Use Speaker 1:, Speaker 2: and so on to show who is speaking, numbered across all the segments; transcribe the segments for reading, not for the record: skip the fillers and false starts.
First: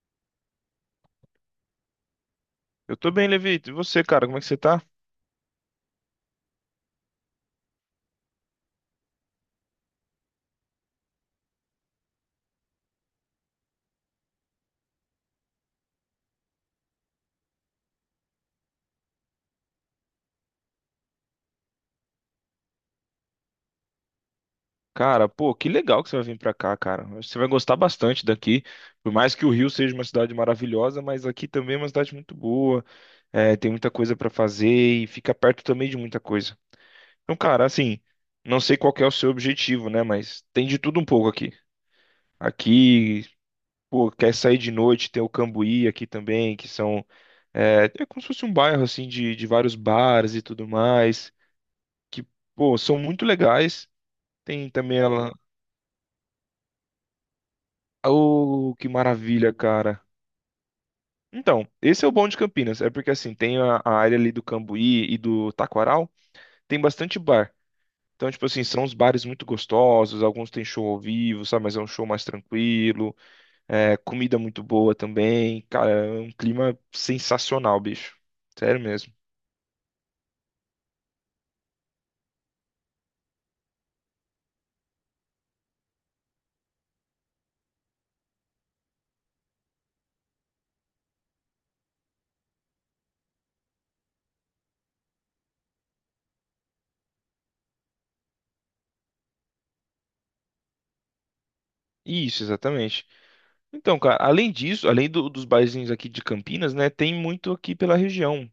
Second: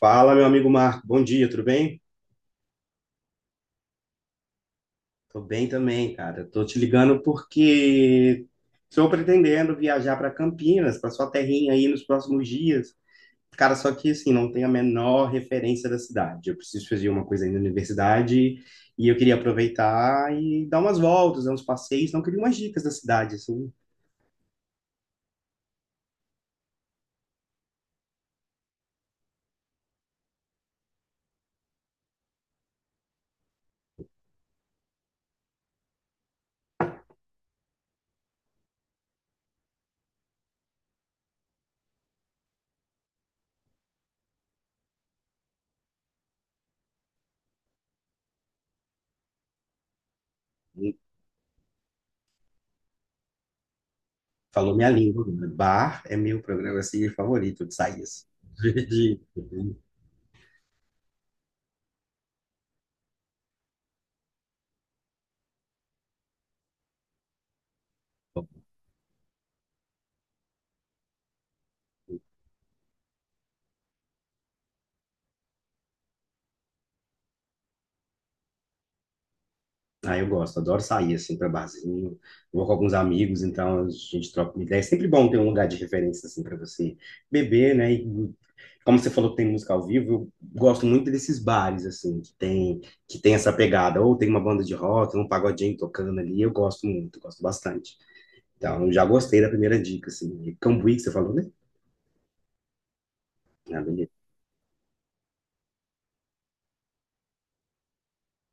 Speaker 1: Fala, meu amigo Marco. Bom dia, tudo bem?
Speaker 2: Eu tô bem, Levito. E você, cara, como é que você tá?
Speaker 1: Tô bem também, cara. Tô te ligando porque estou pretendendo viajar para Campinas, para sua terrinha aí nos próximos dias. Cara, só que assim, não tenho a menor referência da cidade. Eu preciso fazer uma coisa aí na universidade e eu queria aproveitar e dar umas voltas, dar uns passeios, não queria umas dicas da cidade, assim.
Speaker 2: Cara, pô, que legal que você vai vir pra cá, cara. Você vai gostar bastante daqui. Por mais que o Rio seja uma cidade maravilhosa, mas aqui também é uma cidade muito boa. É, tem muita coisa pra fazer e fica perto também de muita coisa. Então, cara, assim, não sei qual que é o seu objetivo, né? Mas tem de tudo um pouco aqui. Aqui, pô, quer sair de noite, tem o Cambuí aqui também, que são. É, é como se fosse um bairro, assim, de vários bares e tudo
Speaker 1: Hum,
Speaker 2: mais, que, pô, são muito legais. Tem
Speaker 1: Falou minha
Speaker 2: também
Speaker 1: língua,
Speaker 2: ela.
Speaker 1: né? Bar é meu programa assim, favorito de sair.
Speaker 2: Oh, que maravilha, cara. Então, esse é o bom de Campinas, é porque, assim, tem a área ali do Cambuí e do Taquaral, tem bastante bar. Então, tipo assim, são uns bares muito gostosos, alguns têm show ao vivo, sabe? Mas é um show mais tranquilo. É, comida muito boa também. Cara, é um clima sensacional, bicho. Sério mesmo.
Speaker 1: Ah, eu gosto, adoro sair assim para barzinho. Vou com alguns amigos, então a gente troca uma ideia. É sempre bom ter um lugar de referência assim para você beber, né? E, como você falou que tem música ao vivo, eu gosto muito desses bares assim que tem essa pegada, ou tem uma banda de rock, um pagodinho tocando ali. Eu gosto muito, gosto bastante. Então, eu já gostei da primeira dica assim. E Cambuí que você falou, né?
Speaker 2: Isso, exatamente.
Speaker 1: Ah,
Speaker 2: Então,
Speaker 1: beleza.
Speaker 2: cara, além disso, além dos barzinhos aqui de Campinas, né, tem muito aqui pela região.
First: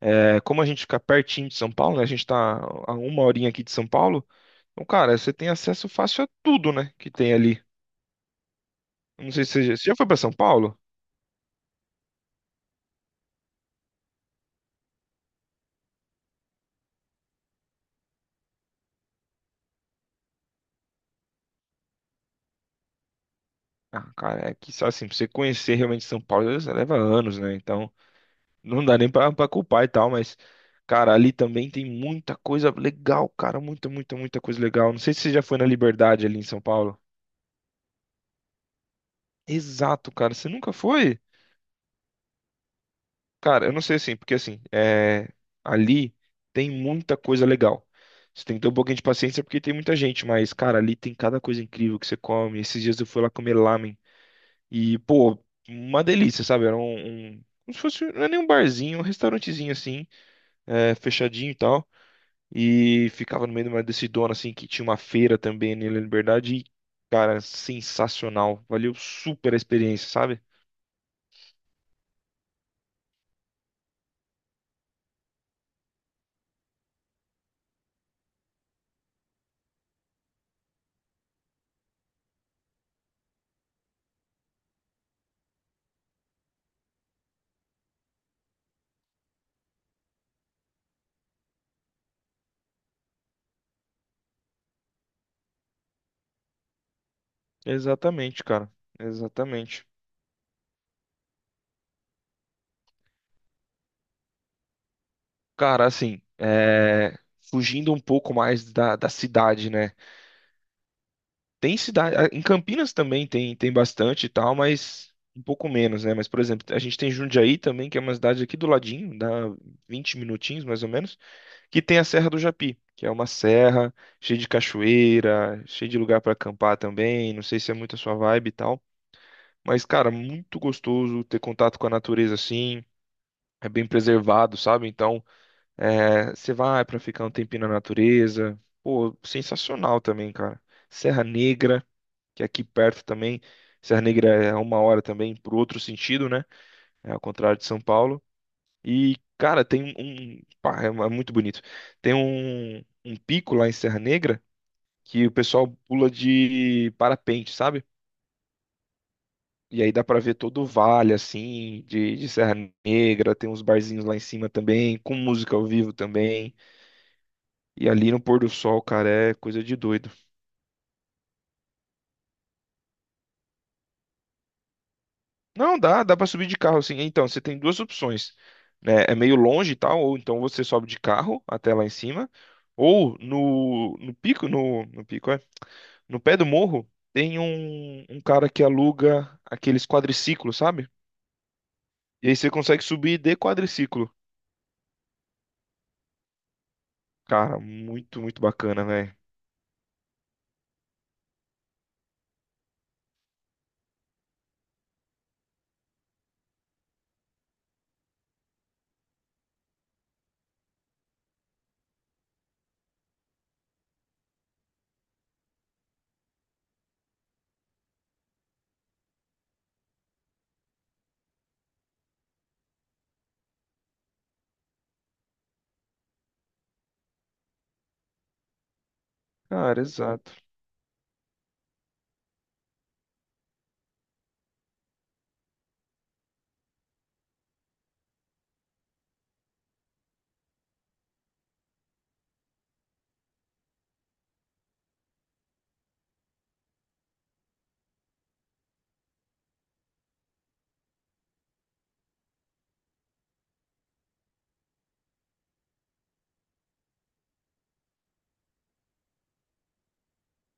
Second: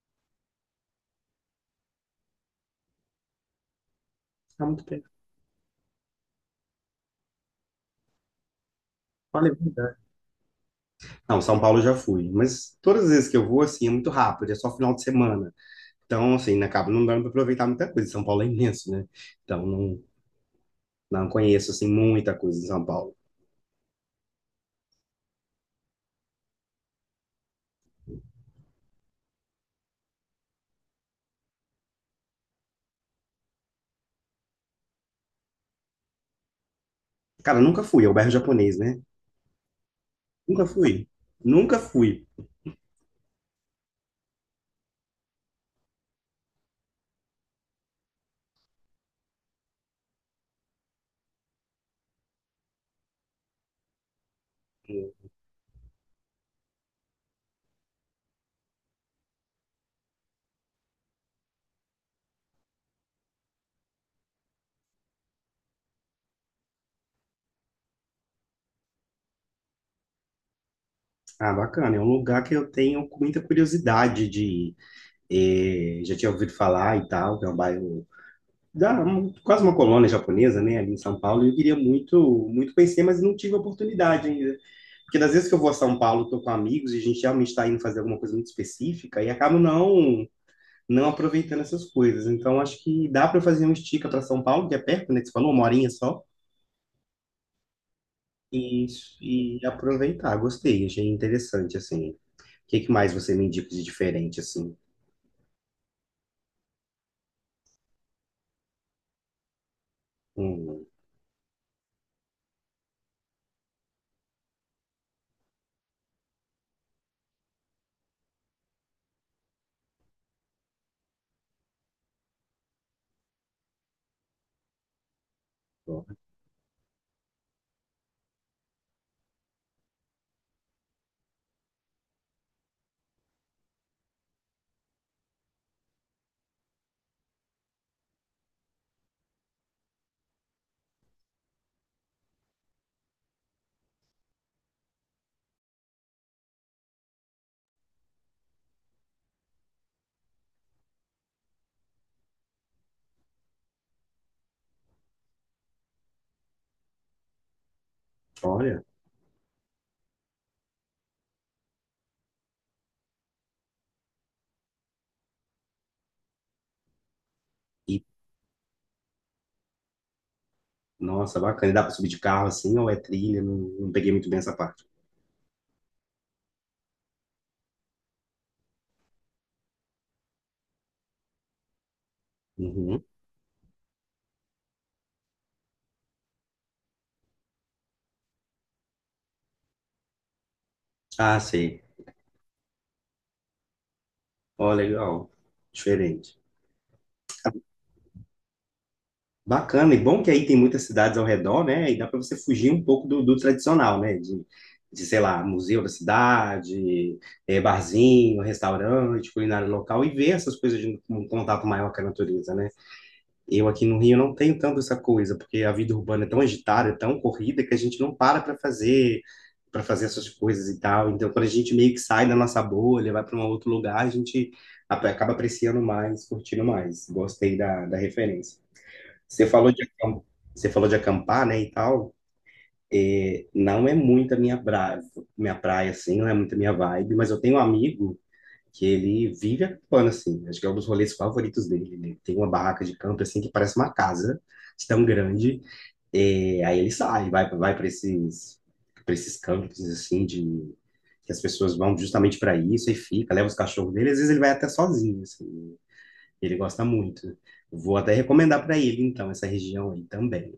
Speaker 2: É, como a gente fica pertinho de São Paulo, né, a gente tá a uma horinha aqui de São Paulo,
Speaker 1: Tá muito
Speaker 2: então,
Speaker 1: perto.
Speaker 2: cara, você tem acesso fácil a tudo, né, que tem ali. Não sei
Speaker 1: Olha,
Speaker 2: se
Speaker 1: é
Speaker 2: você já
Speaker 1: verdade.
Speaker 2: foi pra São Paulo?
Speaker 1: Não, São Paulo eu já fui, mas todas as vezes que eu vou assim é muito rápido, é só final de semana. Então, assim, acaba não dando para aproveitar muita coisa. São Paulo é imenso, né? Então, não, não conheço, assim, muita coisa em São Paulo.
Speaker 2: Ah, cara, é que, só assim, pra você conhecer realmente São Paulo, leva anos, né, então... Não dá nem pra culpar e tal, mas, cara, ali também tem muita coisa legal, cara. Muita, muita, muita coisa legal. Não sei se você já foi na Liberdade ali em São Paulo.
Speaker 1: Cara, nunca fui, é o bairro japonês, né?
Speaker 2: Exato, cara. Você
Speaker 1: Nunca
Speaker 2: nunca
Speaker 1: fui.
Speaker 2: foi?
Speaker 1: Nunca fui.
Speaker 2: Cara, eu não sei assim, porque assim, é... ali tem muita coisa legal. Você tem que ter um pouquinho de paciência porque tem muita gente, mas, cara, ali tem cada coisa incrível que você come. Esses dias eu fui lá comer lamen e, pô, uma delícia, sabe? Era um... Como se fosse, não é nem um barzinho, um restaurantezinho assim, é, fechadinho e tal. E ficava no meio de uma decidona, assim, que tinha uma feira também ali na Liberdade. E, cara, sensacional. Valeu super a experiência, sabe?
Speaker 1: Ah, bacana, é um lugar que eu tenho muita curiosidade de ir. Já tinha ouvido falar e tal, que é um bairro da, um- quase uma colônia japonesa, né, ali em São Paulo, e eu queria muito, muito conhecer, mas não tive oportunidade ainda. Porque das vezes que eu vou a São Paulo, tô com amigos e a gente realmente está indo fazer alguma coisa muito específica e acabo não aproveitando essas coisas. Então, acho que dá para fazer um estica para São Paulo, que é perto, né? Que você falou, uma horinha só,
Speaker 2: Exatamente, cara.
Speaker 1: e,
Speaker 2: Exatamente.
Speaker 1: aproveitar. Gostei, achei interessante, assim. O que, que mais você me indica de diferente, assim?
Speaker 2: Cara, assim, é, fugindo um pouco mais da cidade, né?
Speaker 1: Hum,
Speaker 2: Tem cidade. Em Campinas também tem, tem bastante e tal, mas um pouco menos, né? Mas, por exemplo, a gente tem Jundiaí também, que é uma cidade aqui do ladinho, dá 20 minutinhos mais ou menos. Que tem a Serra do Japi, que é uma serra cheia de cachoeira, cheia de lugar para acampar também. Não sei se é muito a sua vibe e tal, mas cara, muito gostoso ter contato com a natureza assim. É bem preservado, sabe? Então, é, você vai para ficar um tempinho na natureza. Pô, sensacional também, cara. Serra Negra, que é aqui perto também. Serra Negra é uma hora também, por outro sentido, né? É ao contrário de São Paulo. E, cara, tem um. Pá, é muito bonito. Tem um pico lá em Serra Negra que o pessoal pula de parapente, sabe?
Speaker 1: olha,
Speaker 2: E aí dá pra ver todo o vale, assim, de Serra Negra. Tem uns barzinhos lá em cima também, com música ao vivo também. E
Speaker 1: e,
Speaker 2: ali no pôr do sol, cara, é coisa de doido.
Speaker 1: nossa, bacana. E dá para subir de carro, assim, ou é trilha? Não, não peguei muito bem essa parte.
Speaker 2: Não, dá pra subir de carro, assim. Então, você tem duas opções, né? É meio longe e tal, ou então você sobe de carro até lá em cima.
Speaker 1: Uhum.
Speaker 2: Ou no pico, no pé do morro tem um cara que aluga aqueles quadriciclos, sabe?
Speaker 1: Ah, sei.
Speaker 2: E aí você consegue subir de quadriciclo.
Speaker 1: Ó, legal. Diferente.
Speaker 2: Cara, muito, muito bacana, velho.
Speaker 1: Bacana, e bom que aí tem muitas cidades ao redor, né? E dá para você fugir um pouco do tradicional, né? De, sei lá, museu da cidade, barzinho, restaurante, culinária local, e ver essas coisas de um contato maior com a natureza, né? Eu aqui no Rio não tenho tanto essa coisa, porque a vida urbana é tão agitada, é tão corrida, que a gente não para para fazer essas coisas e tal. Então, quando a gente meio que sai da nossa bolha, vai para um outro lugar, a gente acaba apreciando mais, curtindo mais. Gostei da, da referência. Você falou
Speaker 2: Cara,
Speaker 1: de acam-
Speaker 2: exato.
Speaker 1: Você falou de acampar, né, e tal. É, não é muito a minha praia, assim, não é muito a minha vibe, mas eu tenho um amigo que ele vive acampando, assim. Acho que é um dos rolês favoritos dele. Ele tem uma barraca de campo, assim, que parece uma casa, de tão grande. É, aí ele sai, vai para esses campos, assim, de... que as pessoas vão justamente para isso e fica, leva os cachorros dele. Às vezes ele vai até sozinho, assim. Ele gosta muito. Vou até recomendar para ele, então, essa região aí também.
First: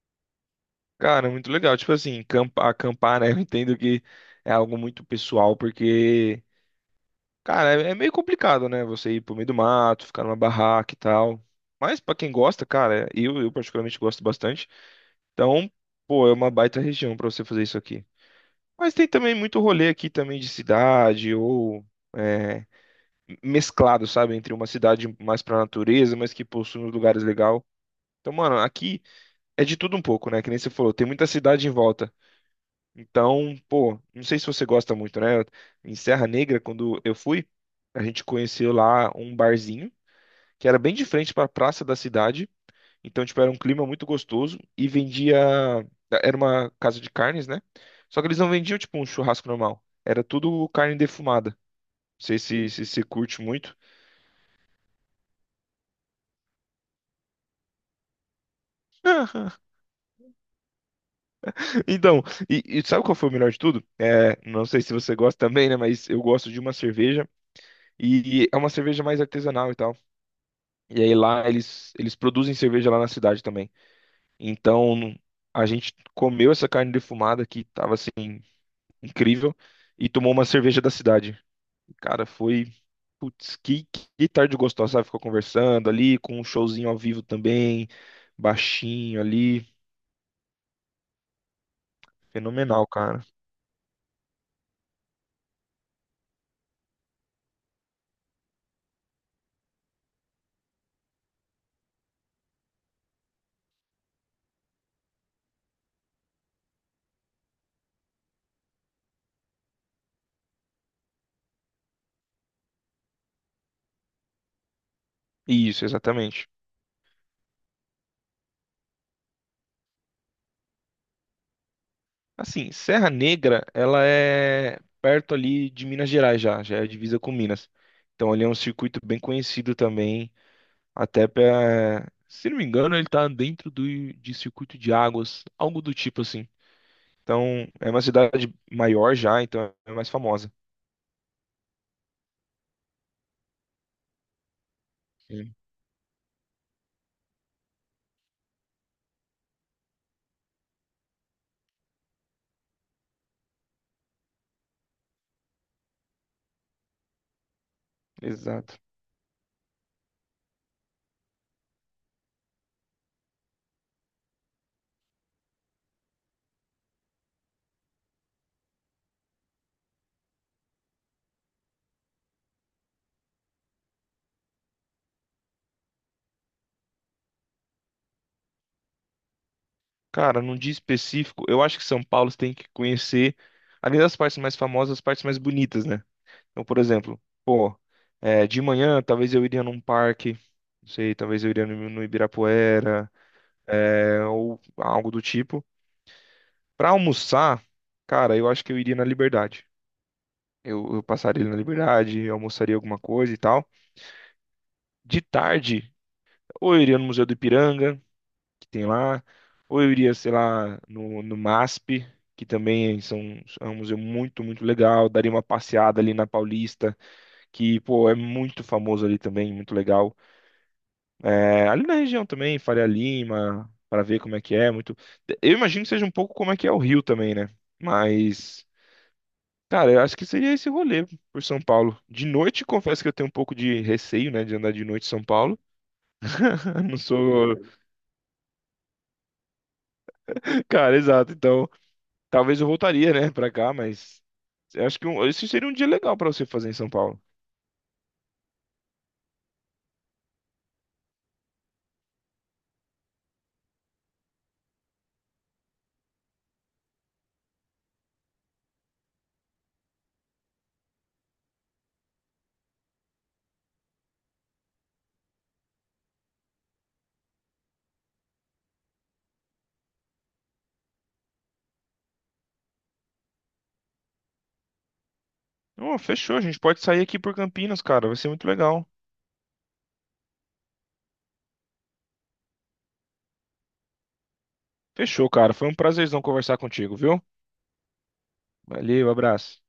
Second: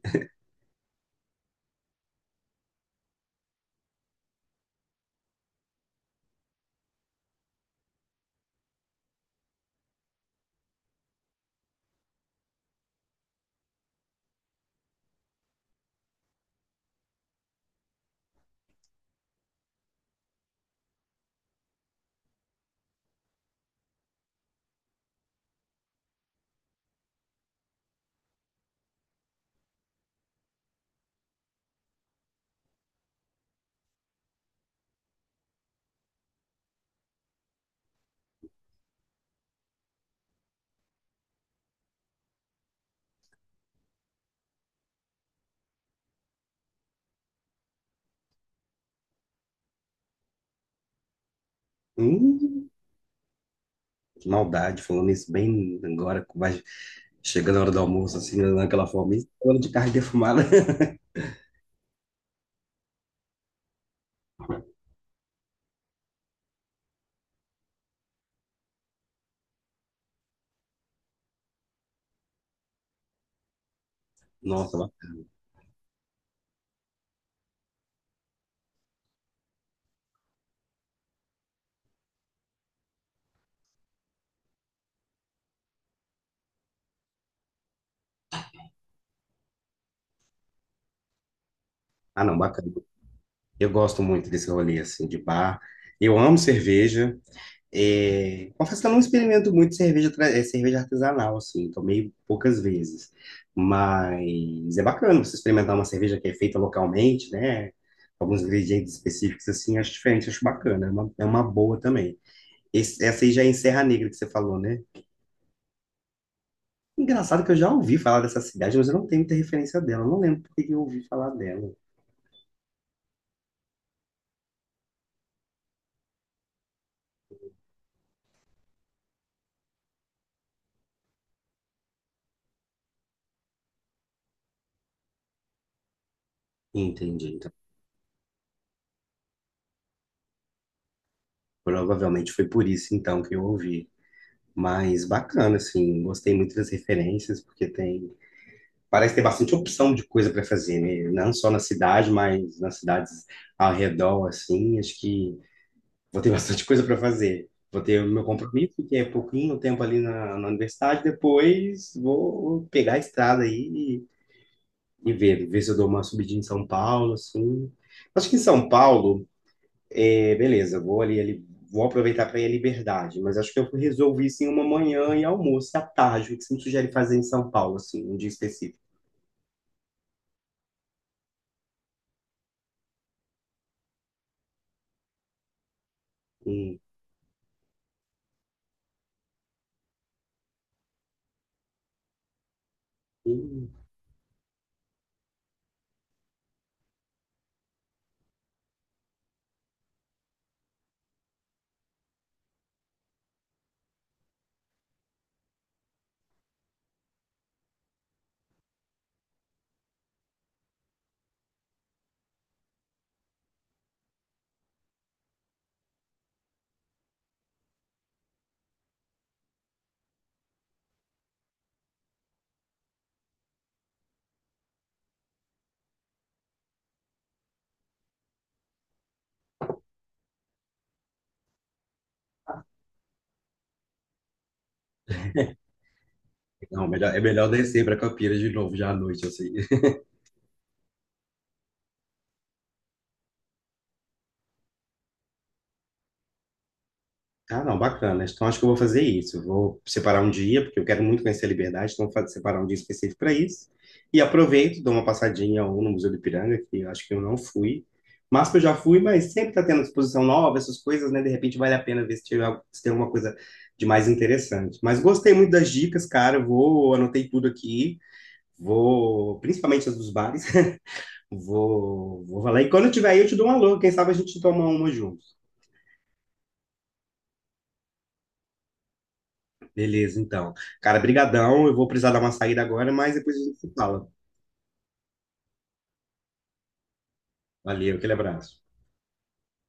Speaker 2: Cara, muito legal. Tipo assim, acampar, né? Eu entendo que é algo muito pessoal, porque, cara, é meio complicado, né? Você ir pro meio do mato, ficar numa barraca e tal. Mas pra quem gosta, cara, eu particularmente gosto bastante. Então, pô, é uma baita região pra você fazer isso aqui. Mas tem também muito rolê aqui também de cidade ou é, mesclado, sabe? Entre uma cidade mais pra natureza, mas que possui uns lugares legal. Então, mano, aqui é de tudo um pouco, né? Que nem você falou, tem muita cidade em volta. Então, pô, não sei se você gosta muito, né? Em Serra Negra, quando eu fui, a gente conheceu lá um barzinho que era bem de frente pra praça da cidade. Então, tipo, era um clima muito gostoso e vendia. Era uma casa de carnes, né? Só que eles não vendiam, tipo, um churrasco normal. Era tudo carne defumada. Não sei se
Speaker 1: Hum,
Speaker 2: você curte muito.
Speaker 1: que maldade, falando isso bem agora, vai chegando a hora do almoço, assim, naquela forma, isso, falando de carne defumada.
Speaker 2: Então, e sabe qual foi o melhor de tudo? É, não sei se você gosta também, né? Mas eu gosto de uma cerveja e é uma cerveja mais artesanal e tal. E aí lá eles produzem cerveja lá na cidade também.
Speaker 1: Nossa, ba-
Speaker 2: Então, a gente comeu essa carne defumada que tava assim, incrível e tomou uma cerveja da cidade. Cara, foi. Putz, que tarde gostosa, sabe? Ficou conversando ali, com um showzinho ao vivo também, baixinho ali.
Speaker 1: ah não, bacana.
Speaker 2: Fenomenal, cara.
Speaker 1: Eu gosto muito desse rolê, assim, de bar. Eu amo cerveja. É, confesso que eu não experimento muito cerveja, tra- é, cerveja artesanal, assim, tomei poucas vezes. Mas é bacana você experimentar uma cerveja que é feita localmente, né? Alguns ingredientes específicos, assim, acho diferente, acho bacana. É uma boa também. Esse- essa aí já é em Serra Negra que você falou, né?
Speaker 2: Isso, exatamente.
Speaker 1: Engraçado que eu já ouvi falar dessa cidade, mas eu não tenho muita referência dela. Eu não lembro por que que eu ouvi falar dela.
Speaker 2: Assim, Serra Negra, ela é perto ali de Minas Gerais já, já é divisa com Minas. Então ali é um circuito bem conhecido também, até pra, se não me engano, ele tá dentro do, de circuito de águas, algo do tipo assim.
Speaker 1: Entendi, então.
Speaker 2: Então, é uma cidade maior já, então é mais famosa.
Speaker 1: Provavelmente foi por isso, então, que eu ouvi. Mas
Speaker 2: Sim.
Speaker 1: bacana, assim. Gostei muito das referências, porque tem... parece ter bastante opção de coisa para fazer, né? Não só na cidade, mas nas cidades ao redor, assim. Acho que vou ter bastante coisa para fazer. Vou ter o meu
Speaker 2: Exato.
Speaker 1: compromisso, que é pouquinho tempo ali na, na universidade. Depois vou pegar a estrada aí e ver, ver se eu dou uma subidinha em São Paulo, assim. Acho que em São Paulo, é, beleza, vou ali, ali- vou aproveitar para ir à Liberdade, mas acho que eu resolvi sim uma manhã e almoço e à tarde, o que você me sugere fazer em São Paulo, assim, um dia específico.
Speaker 2: Cara, num dia específico, eu acho que São Paulo você tem que conhecer, além das partes mais famosas, as partes mais bonitas, né? Então,
Speaker 1: Hum,
Speaker 2: por exemplo, pô, é, de manhã talvez eu iria num parque, não sei, talvez eu iria no Ibirapuera,
Speaker 1: hum.
Speaker 2: é, ou algo do tipo. Pra almoçar, cara, eu acho que eu iria na Liberdade. Eu passaria na Liberdade, eu almoçaria alguma coisa e tal. De tarde, ou eu iria no Museu do Ipiranga, que tem lá, ou eu iria, sei lá, no MASP, que também são, é um museu muito, muito legal, daria uma passeada ali na Paulista, que, pô, é muito famoso ali também, muito legal. É, ali na região também, Faria Lima, para ver como é que é, muito... Eu imagino que seja um pouco como é que é o Rio também, né? Mas... Cara, eu acho que seria esse rolê por São Paulo. De noite, confesso que eu tenho um pouco de receio, né, de andar de noite em São Paulo.
Speaker 1: Não,
Speaker 2: Não
Speaker 1: melhor, é melhor
Speaker 2: sou.
Speaker 1: descer para Campinas de novo já à noite, assim.
Speaker 2: Cara, exato. Então, talvez eu voltaria, né, pra cá, mas eu acho que esse seria um dia legal pra você fazer em São Paulo.
Speaker 1: Ah, não, bacana. Então acho que eu vou fazer isso. Eu vou separar um dia, porque eu quero muito conhecer a Liberdade, então separar um dia específico para isso. E aproveito, dou uma passadinha ou no Museu do Ipiranga, que eu acho que eu não fui. Mas que eu já fui, mas sempre está tendo exposição nova, essas coisas, né? De repente vale a pena ver se, tiver, se tem alguma coisa de mais interessante. Mas gostei muito das dicas, cara. Eu vou, anotei tudo aqui. Vou, principalmente as dos bares. Vou falar. E quando eu tiver aí, eu te dou um alô. Quem sabe a gente toma uma junto.
Speaker 2: Oh, fechou, a gente pode sair aqui por Campinas, cara, vai ser muito legal.
Speaker 1: Beleza, então. Cara, brigadão. Eu vou precisar dar uma saída agora, mas depois a gente se fala.
Speaker 2: Fechou, cara, foi um prazerzão conversar contigo, viu?
Speaker 1: Valeu, aquele abraço.
Speaker 2: Valeu, abraço.